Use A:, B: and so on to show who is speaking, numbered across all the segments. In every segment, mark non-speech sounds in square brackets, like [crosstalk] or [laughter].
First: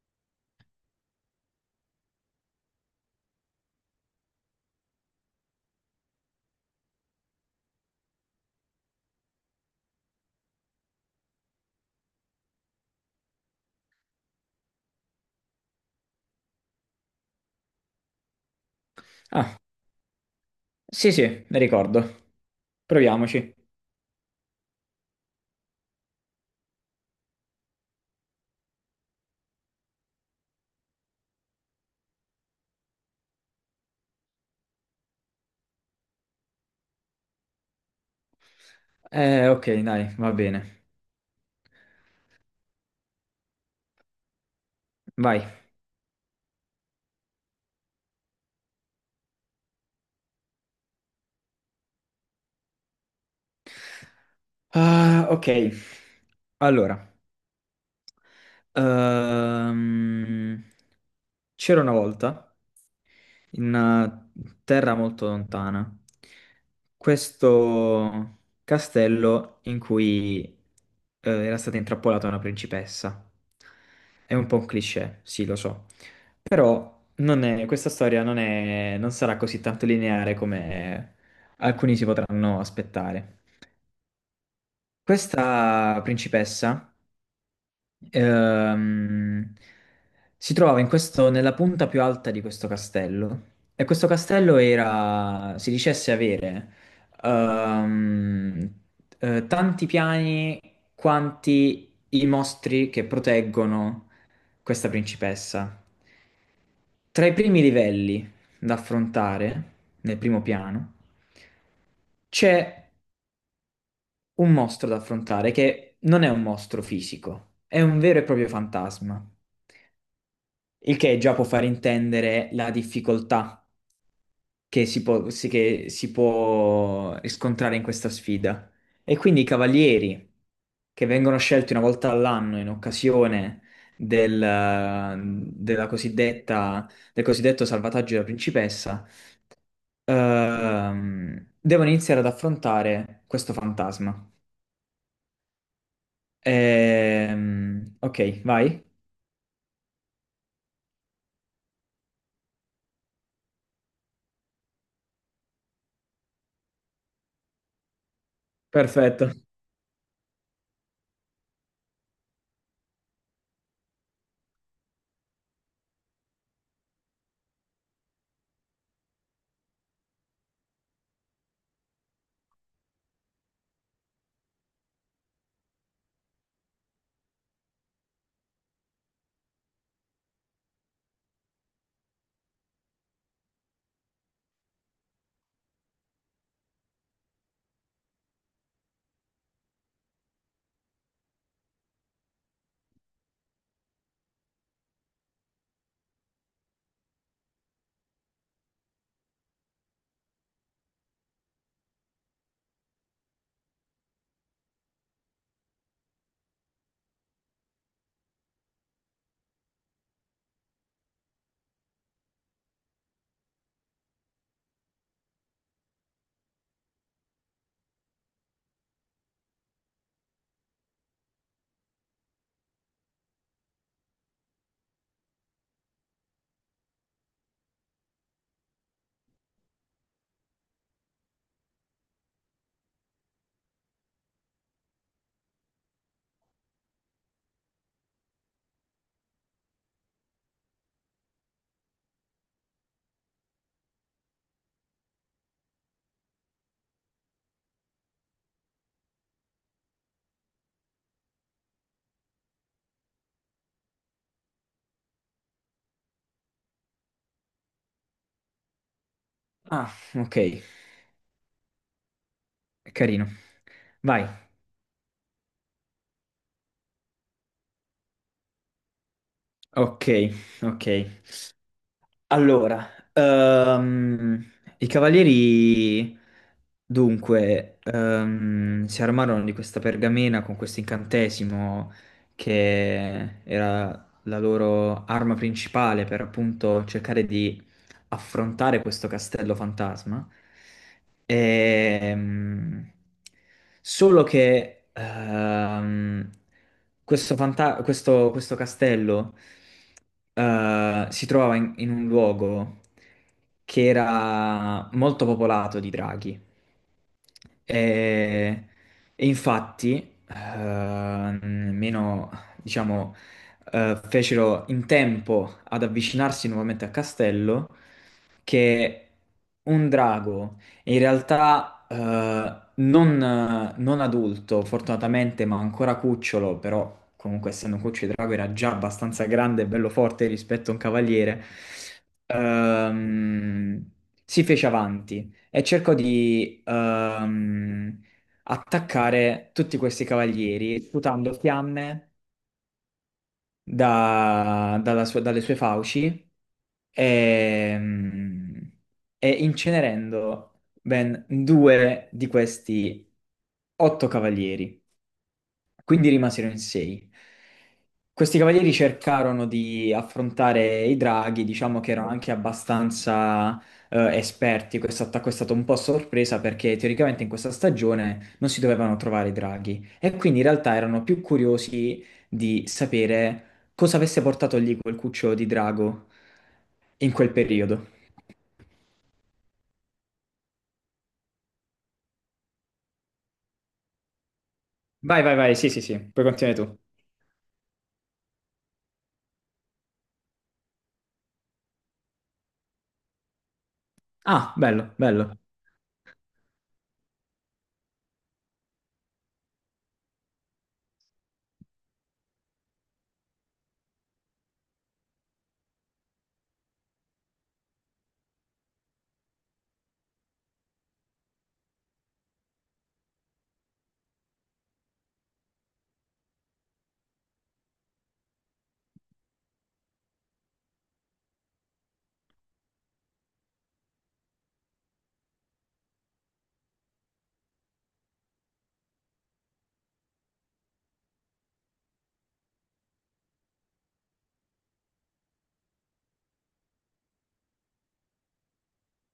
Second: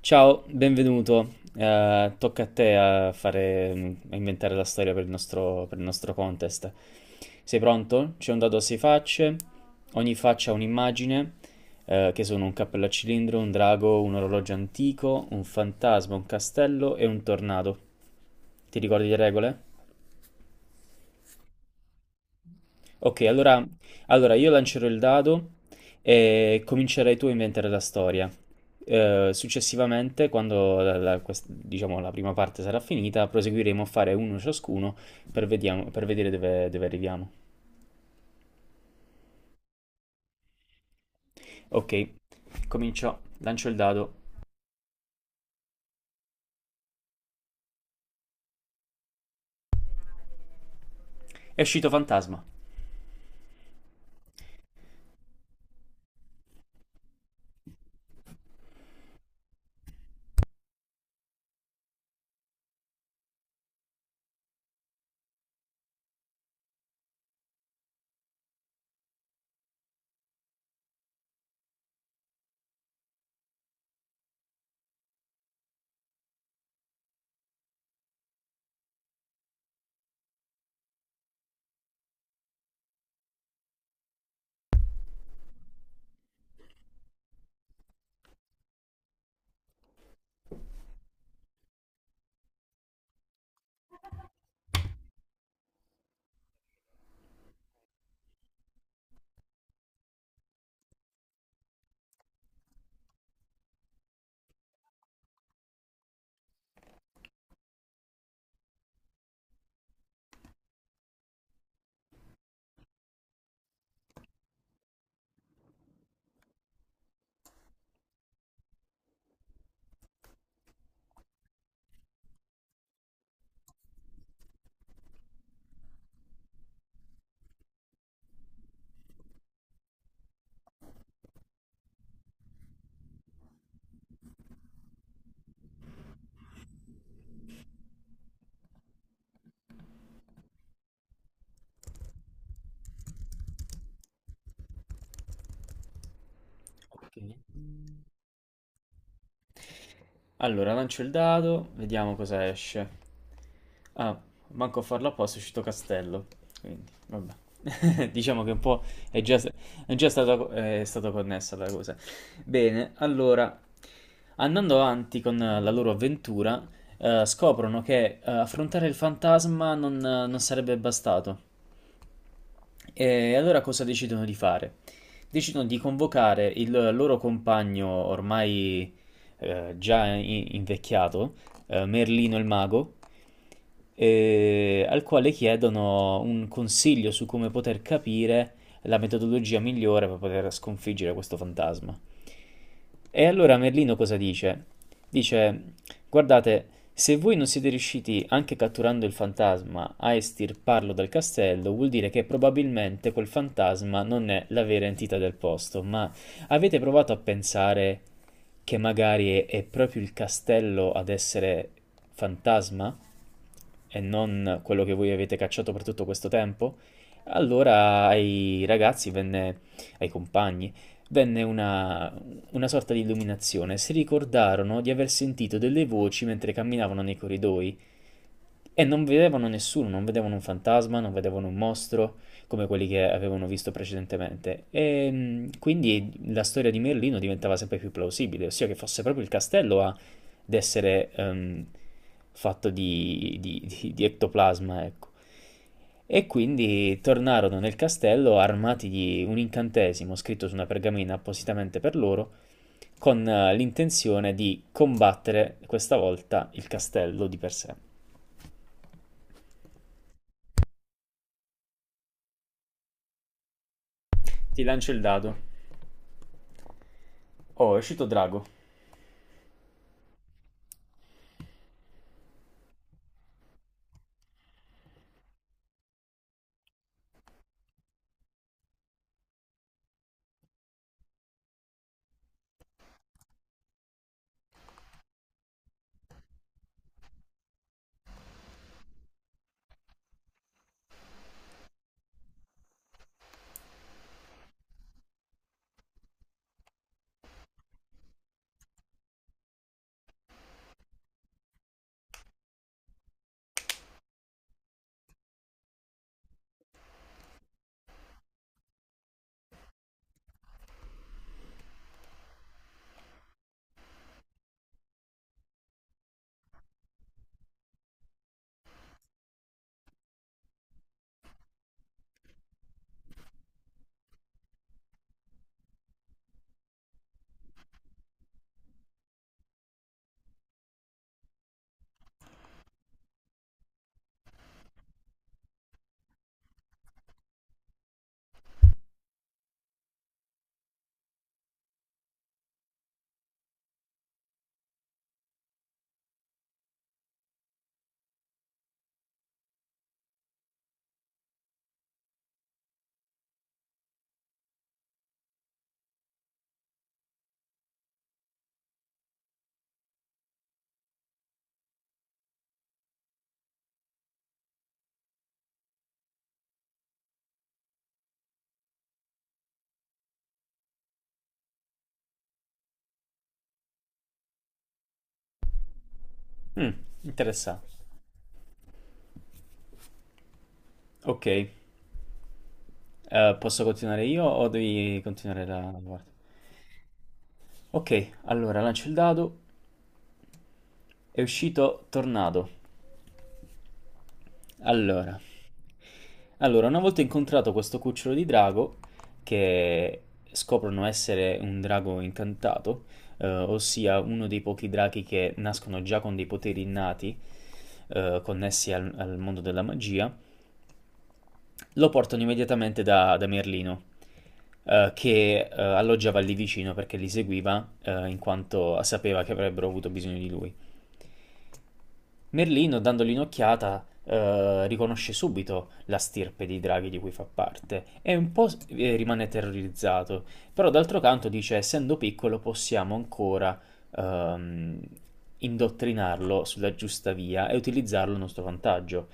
A: Ciao, benvenuto. Tocca a te a inventare la storia per il nostro contest. Sei pronto? C'è un dado a sei facce, ogni faccia ha un'immagine, che sono un cappello a cilindro, un drago, un orologio antico, un fantasma, un castello e un tornado. Ti ricordi le
B: Ah,
A: regole?
B: sì, sì, ne ricordo.
A: Ok,
B: Proviamoci.
A: allora io lancerò il dado e comincerai tu a inventare la storia. Successivamente, quando diciamo, la prima parte sarà finita, proseguiremo a fare uno ciascuno per vedere dove arriviamo.
B: Ok, dai, va bene.
A: Ok, comincio, lancio il dado.
B: Vai.
A: È uscito fantasma.
B: Ah, ok. Allora, ehm, c'era una volta in una terra molto lontana questo castello in cui era stata intrappolata una principessa. È un po' un cliché, sì, lo so. Però non è- questa storia non sarà così tanto lineare come alcuni si potranno aspettare. Questa principessa ehm, si trovava in nella punta più alta di questo castello e questo castello era, si dicesse avere, ehm, tanti piani quanti i mostri che proteggono questa principessa. Tra i primi livelli da affrontare, nel primo piano, c'è un mostro da affrontare che non è un mostro fisico, è un vero e proprio fantasma, il che già può far intendere la difficoltà che che si può riscontrare in questa sfida. E quindi i cavalieri che vengono scelti una volta all'anno in occasione del, della cosiddetta, del cosiddetto salvataggio della principessa, devono iniziare ad affrontare questo fantasma.
A: Ok.
B: Ok, vai.
A: Allora, lancio il dado, vediamo cosa esce. Ah, manco a farlo apposta, è uscito castello. Quindi, vabbè. [laughs] Diciamo che un po' è
B: Perfetto.
A: già, è stata connessa la cosa. Bene, allora, andando avanti con la loro avventura, scoprono che affrontare il fantasma non sarebbe bastato. E allora cosa decidono di fare? Decidono di convocare il loro compagno ormai già invecchiato, Merlino il mago, al quale chiedono un consiglio su come poter capire la metodologia migliore per poter sconfiggere questo fantasma. E allora Merlino cosa dice? Dice, guardate, se voi non siete riusciti, anche catturando il fantasma, a estirparlo dal castello, vuol dire che probabilmente quel fantasma non è la vera entità del posto, ma avete provato a pensare che magari è proprio il castello ad essere fantasma e non quello che voi avete cacciato per tutto questo tempo? Allora ai ragazzi venne, ai compagni, venne una sorta di illuminazione, si ricordarono di aver sentito delle voci mentre camminavano nei corridoi e non vedevano nessuno, non vedevano un fantasma, non vedevano un mostro come quelli che avevano visto precedentemente. E quindi la storia di Merlino diventava sempre più plausibile, ossia che fosse proprio il castello ad essere fatto di ectoplasma, ecco. E quindi tornarono nel castello armati di un incantesimo scritto su una pergamena appositamente per loro con l'intenzione di combattere questa volta il castello di per sé.
B: Ah, ok, carino. Vai.
A: Ti lancio il dado. Oh, è uscito drago.
B: Ok, ok. Allora, ehm, i cavalieri dunque, si armarono di questa pergamena con questo incantesimo che era la loro arma principale per appunto cercare di affrontare questo castello fantasma. Ehm, solo che, questo, questo castello si trovava in, in un luogo che era molto popolato di draghi. E, e infatti, eh, nemmeno, diciamo, fecero in tempo ad avvicinarsi nuovamente al castello che un drago, in realtà non adulto, fortunatamente, ma ancora cucciolo, però comunque essendo un cucciolo di drago era già abbastanza grande e bello forte rispetto a un cavaliere, ehm, si fece avanti e cercò di attaccare tutti questi cavalieri, sputando fiamme dalle sue fauci e, mm, e incenerendo ben due di questi otto cavalieri. Quindi rimasero in sei. Questi cavalieri cercarono di affrontare i draghi, diciamo che erano anche abbastanza esperti. Questo attacco è stato un po' a sorpresa perché teoricamente in questa stagione non si dovevano trovare i draghi e quindi in realtà erano più curiosi di sapere cosa avesse portato lì quel cucciolo di drago
A: Mm,
B: in quel
A: interessante.
B: periodo.
A: Ok, posso continuare io o devi
B: Vai, vai,
A: continuare
B: vai, sì,
A: la
B: sì, sì,
A: guardia?
B: puoi continuare tu.
A: Ok, allora lancio il dado. È uscito tornado.
B: Ah, bello,
A: Allora,
B: bello.
A: Allora, una volta incontrato questo cucciolo di drago, che scoprono essere un drago incantato, ossia uno dei pochi draghi che nascono già con dei poteri innati, connessi al mondo della magia, lo portano immediatamente da Merlino, che alloggiava lì vicino perché li seguiva, in quanto sapeva che avrebbero avuto bisogno di lui. Merlino, dandogli un'occhiata, riconosce subito la stirpe dei draghi di cui fa parte e un po' rimane terrorizzato, però d'altro canto dice, essendo piccolo possiamo ancora ehm, indottrinarlo sulla giusta via e utilizzarlo a nostro vantaggio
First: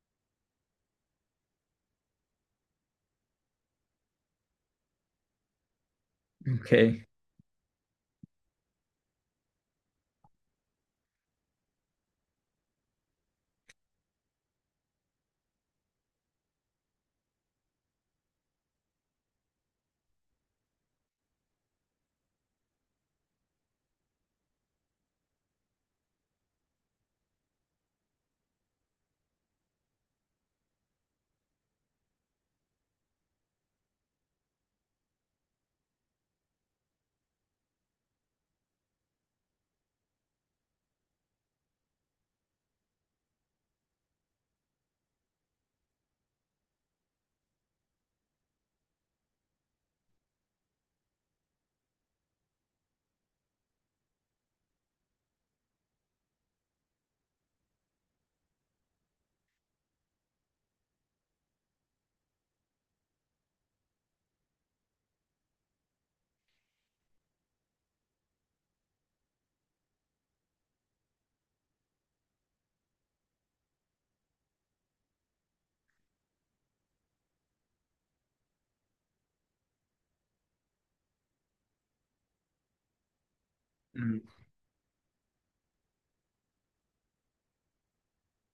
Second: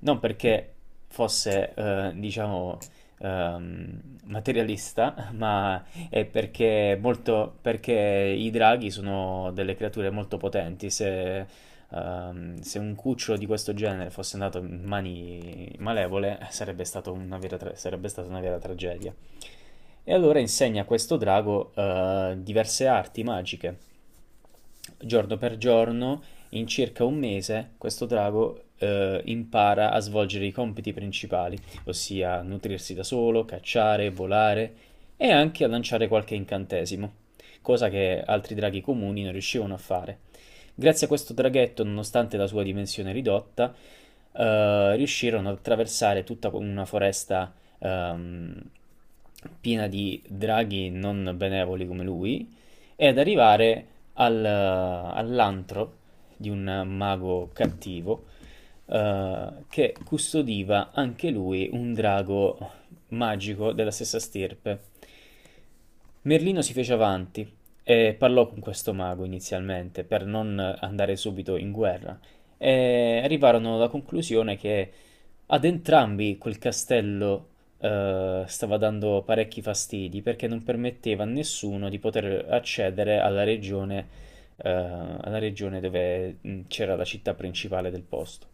A: non perché fosse, diciamo, materialista, [laughs] ma è
B: Ok.
A: perché i draghi sono delle creature molto potenti. Se un cucciolo di questo genere fosse andato in mani malevole, sarebbe stata una vera tragedia. E allora insegna a questo drago diverse arti magiche giorno per giorno, in circa un mese, questo drago impara a svolgere i compiti principali, ossia nutrirsi da solo, cacciare, volare e anche a lanciare qualche incantesimo, cosa che altri draghi comuni non riuscivano a fare. Grazie a questo draghetto, nonostante la sua dimensione ridotta, riuscirono ad attraversare tutta una foresta ehm, piena di draghi non benevoli come lui ed arrivare all'antro di un mago cattivo che custodiva anche lui un drago magico della stessa stirpe. Merlino si fece avanti e parlò con questo mago inizialmente per non andare subito in guerra e arrivarono alla conclusione che ad entrambi quel castello stava dando parecchi fastidi perché non permetteva a nessuno di poter accedere alla regione,
B: Mm.
A: alla regione dove c'era la città principale del posto.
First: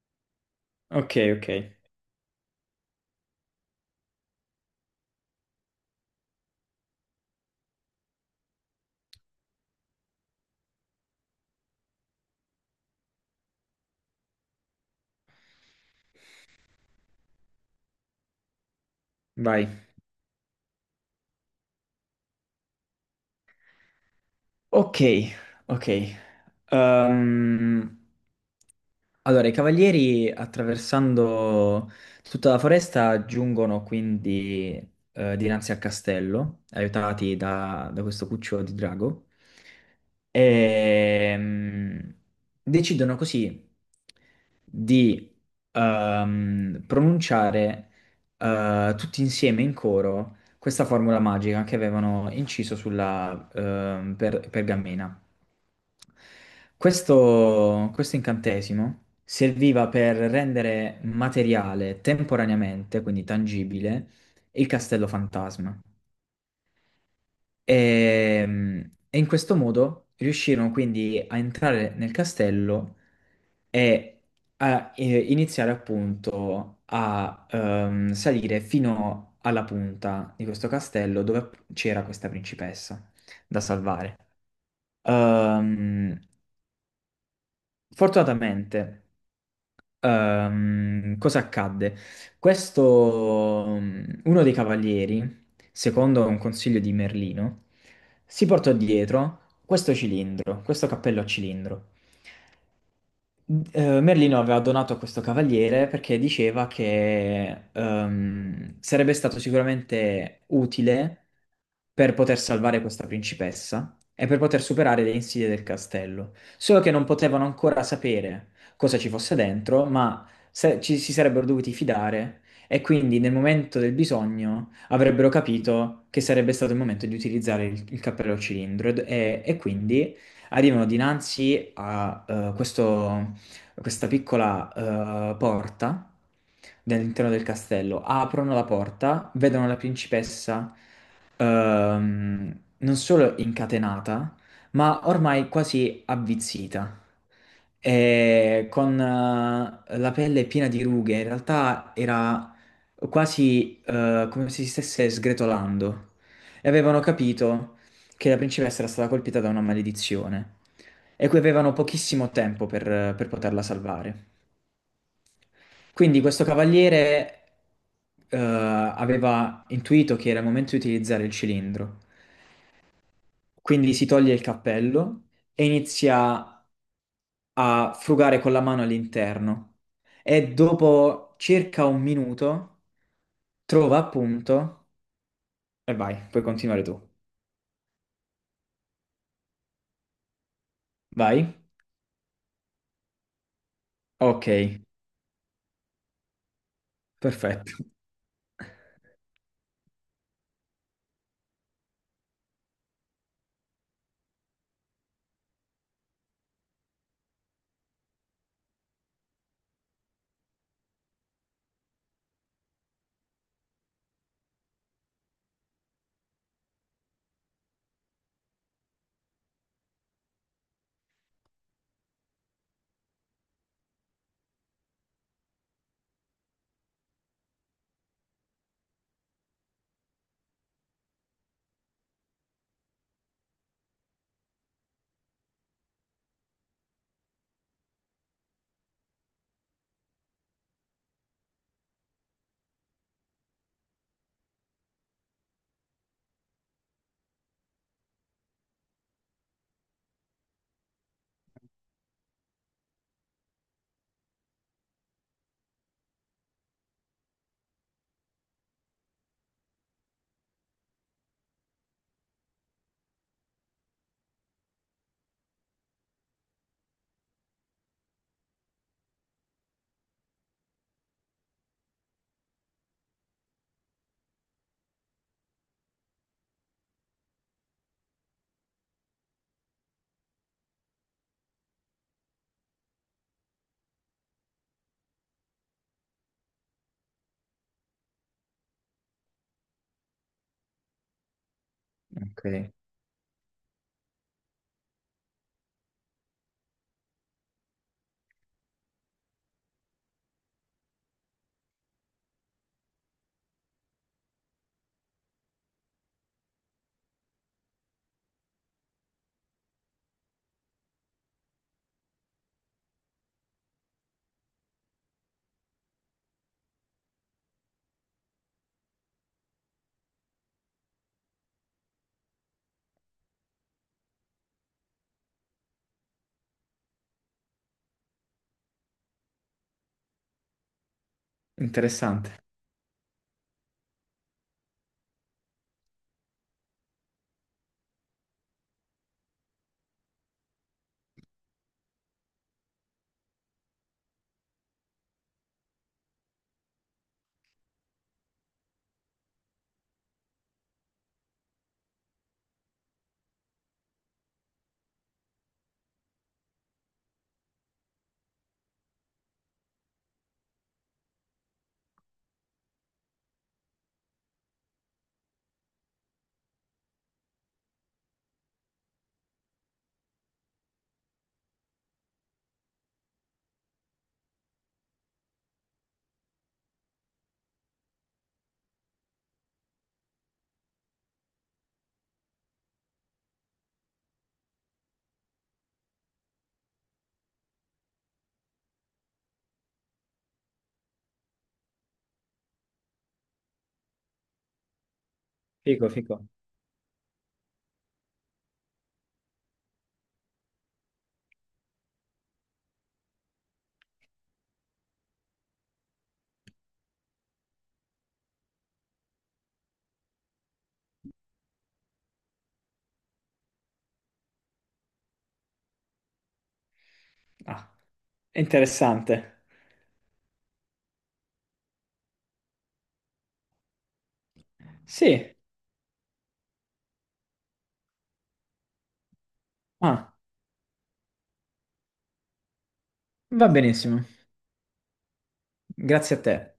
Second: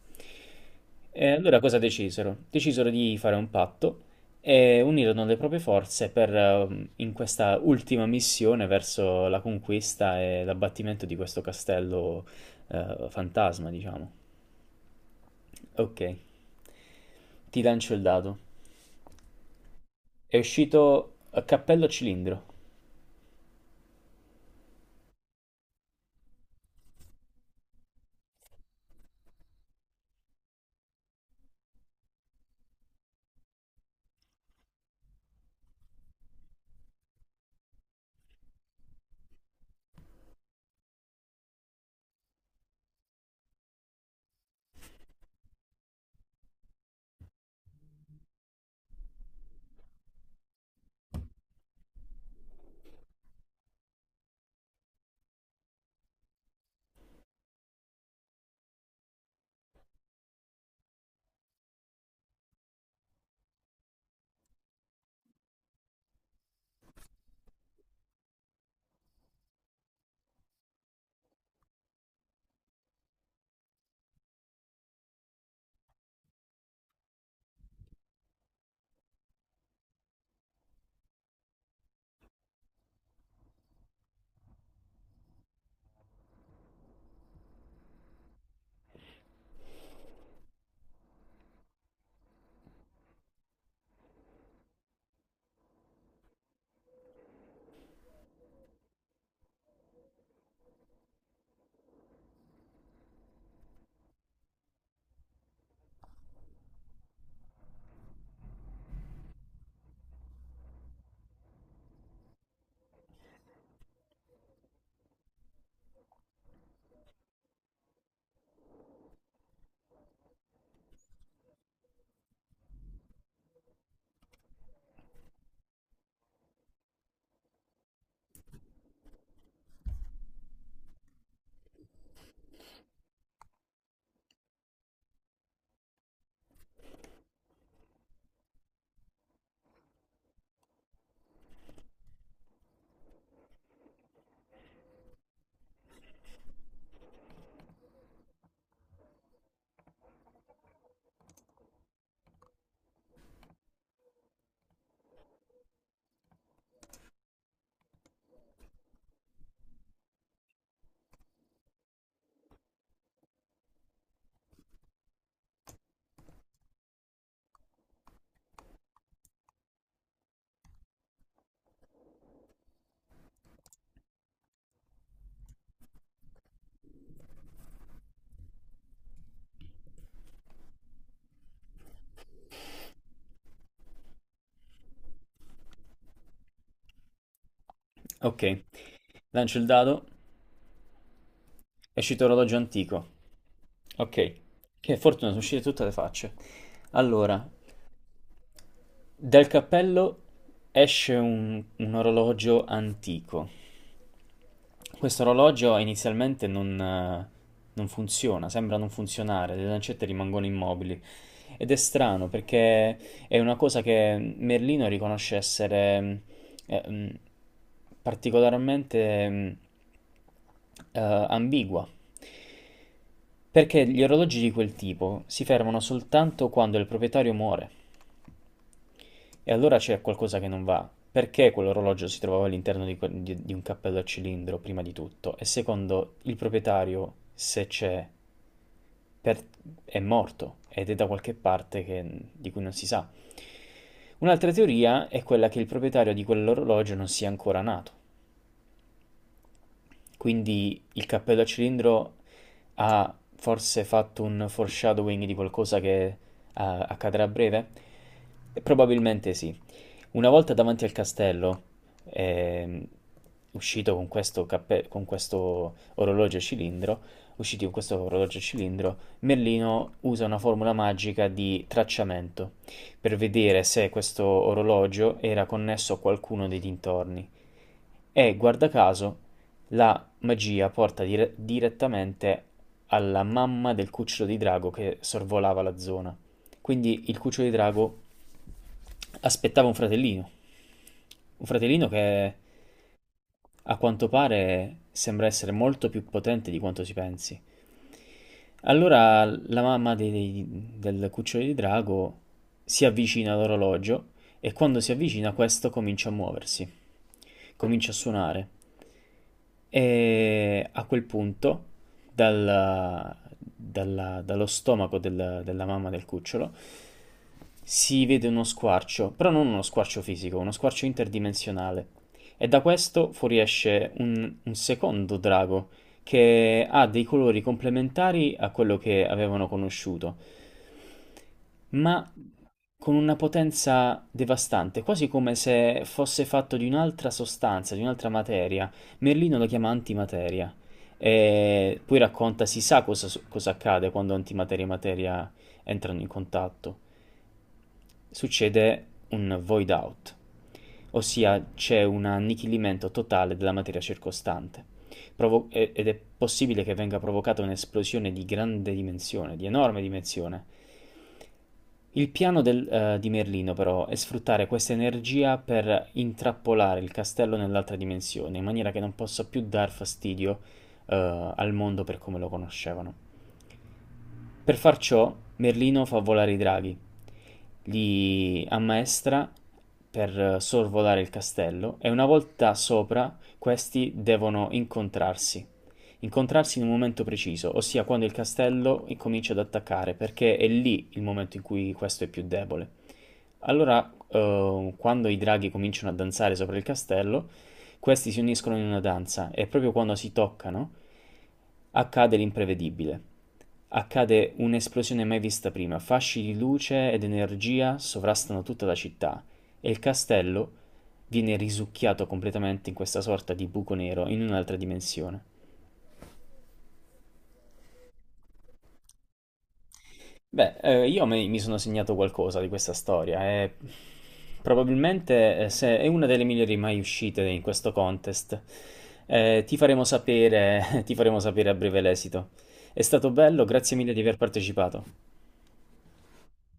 B: Ok,
A: E
B: ok,
A: allora cosa decisero? Decisero di fare un patto e unirono le proprie forze in questa ultima missione verso la conquista e l'abbattimento di questo castello, fantasma, diciamo. Ok, ti lancio il dado.
B: vai.
A: È uscito a cappello a cilindro.
B: Ok, ok. Ehm, allora, i cavalieri attraversando tutta la foresta giungono quindi dinanzi al castello, aiutati da, da questo cucciolo di drago, e mm, decidono così di pronunciare tutti insieme in coro questa formula magica che avevano inciso sulla, pergamena. Questo incantesimo serviva per rendere materiale temporaneamente, quindi tangibile, il castello fantasma. E, e in questo modo riuscirono quindi a entrare nel castello e a iniziare appunto a salire fino alla punta di questo castello dove c'era questa principessa da salvare. Ehm, fortunatamente. Cosa accadde? Questo, mm, uno dei cavalieri, secondo un consiglio di Merlino, si portò dietro questo cilindro, questo cappello a cilindro. Merlino aveva donato a questo cavaliere perché diceva che, sarebbe stato sicuramente utile per poter salvare questa principessa e per poter superare le insidie del castello. Solo che non potevano ancora sapere cosa ci fosse dentro, ma ci si sarebbero dovuti fidare e quindi nel momento del bisogno avrebbero capito che sarebbe stato il momento di utilizzare il cappello cilindro e quindi arrivano dinanzi a questo, questa piccola porta all'interno del castello. Aprono la porta, vedono la principessa, non solo incatenata, ma ormai quasi avvizzita. E con, la pelle piena di rughe, in realtà era quasi come se si stesse sgretolando. E avevano capito che la principessa era stata colpita da una maledizione e cui avevano pochissimo tempo per poterla salvare. Quindi questo cavaliere aveva intuito che era il momento di utilizzare il cilindro, quindi si toglie il cappello e inizia a frugare con la mano all'interno e dopo circa un minuto trova appunto e vai, puoi continuare tu.
A: Ok, lancio il dado,
B: Vai?
A: è uscito orologio antico. Ok,
B: Ok,
A: che fortuna, sono uscite tutte le facce. Allora,
B: perfetto. [laughs]
A: dal cappello esce un orologio antico. Questo orologio inizialmente non funziona, sembra non funzionare, le lancette rimangono immobili. Ed è strano perché è una cosa che Merlino riconosce essere eh, mh, particolarmente eh, ambigua. Perché gli orologi di quel tipo si fermano soltanto quando il proprietario muore. E allora c'è qualcosa che non va. Perché quell'orologio si trovava all'interno di un cappello a cilindro, prima di tutto? E secondo, il proprietario, se c'è, per- è morto ed è da qualche parte di cui non si sa. Un'altra teoria è quella che il proprietario di quell'orologio non sia ancora nato. Quindi il cappello a cilindro ha forse fatto un foreshadowing di qualcosa che accadrà a breve? Probabilmente sì. Una volta davanti al castello, ehm, uscito con con questo orologio a cilindro, usciti con questo orologio a cilindro, Merlino usa una formula magica di tracciamento per vedere se questo orologio era connesso a qualcuno dei dintorni. E guarda caso, la magia porta direttamente alla mamma del cucciolo di drago che sorvolava la zona. Quindi il cucciolo di drago aspettava un fratellino. Un fratellino che
B: Ok,
A: a quanto pare sembra essere molto più potente di quanto si pensi. Allora la mamma del cucciolo di drago si avvicina all'orologio e quando si avvicina questo comincia a muoversi comincia a suonare. E a quel punto, dallo stomaco della mamma del cucciolo, si vede uno squarcio, però non uno squarcio fisico, uno squarcio interdimensionale. E da questo fuoriesce un secondo drago che ha dei colori complementari a quello che avevano conosciuto, ma
B: interessante.
A: con una potenza devastante, quasi come se fosse fatto di un'altra sostanza, di un'altra materia. Merlino lo chiama antimateria. E poi racconta, si sa cosa accade quando antimateria e materia entrano in contatto. Succede un void out, ossia c'è un annichilimento totale della materia circostante. Ed è possibile che venga provocata un'esplosione di grande dimensione, di enorme dimensione, il piano di Merlino, però, è sfruttare questa energia per intrappolare il castello nell'altra dimensione, in maniera che non possa più dar fastidio, al mondo per come lo conoscevano. Per far ciò, Merlino fa volare i draghi, li ammaestra per sorvolare il castello e una volta sopra questi devono incontrarsi. Incontrarsi in un momento preciso, ossia quando il castello incomincia ad attaccare, perché è lì il momento in cui questo è più debole. Allora, quando i draghi
B: Fico,
A: cominciano a
B: fico.
A: danzare sopra il castello, questi si uniscono in una danza e proprio quando si toccano accade l'imprevedibile. Accade un'esplosione mai vista prima, fasci di luce ed energia sovrastano tutta la città e il castello viene risucchiato completamente in questa sorta di buco nero in un'altra dimensione.
B: Ah, interessante.
A: Beh, io mi sono segnato qualcosa di questa storia e
B: Sì,
A: probabilmente se è una delle migliori mai uscite in questo contest. Ti faremo
B: ah,
A: sapere, [laughs] ti faremo sapere a breve l'esito. È stato bello,
B: va
A: grazie mille di
B: benissimo.
A: aver partecipato.
B: Grazie a te.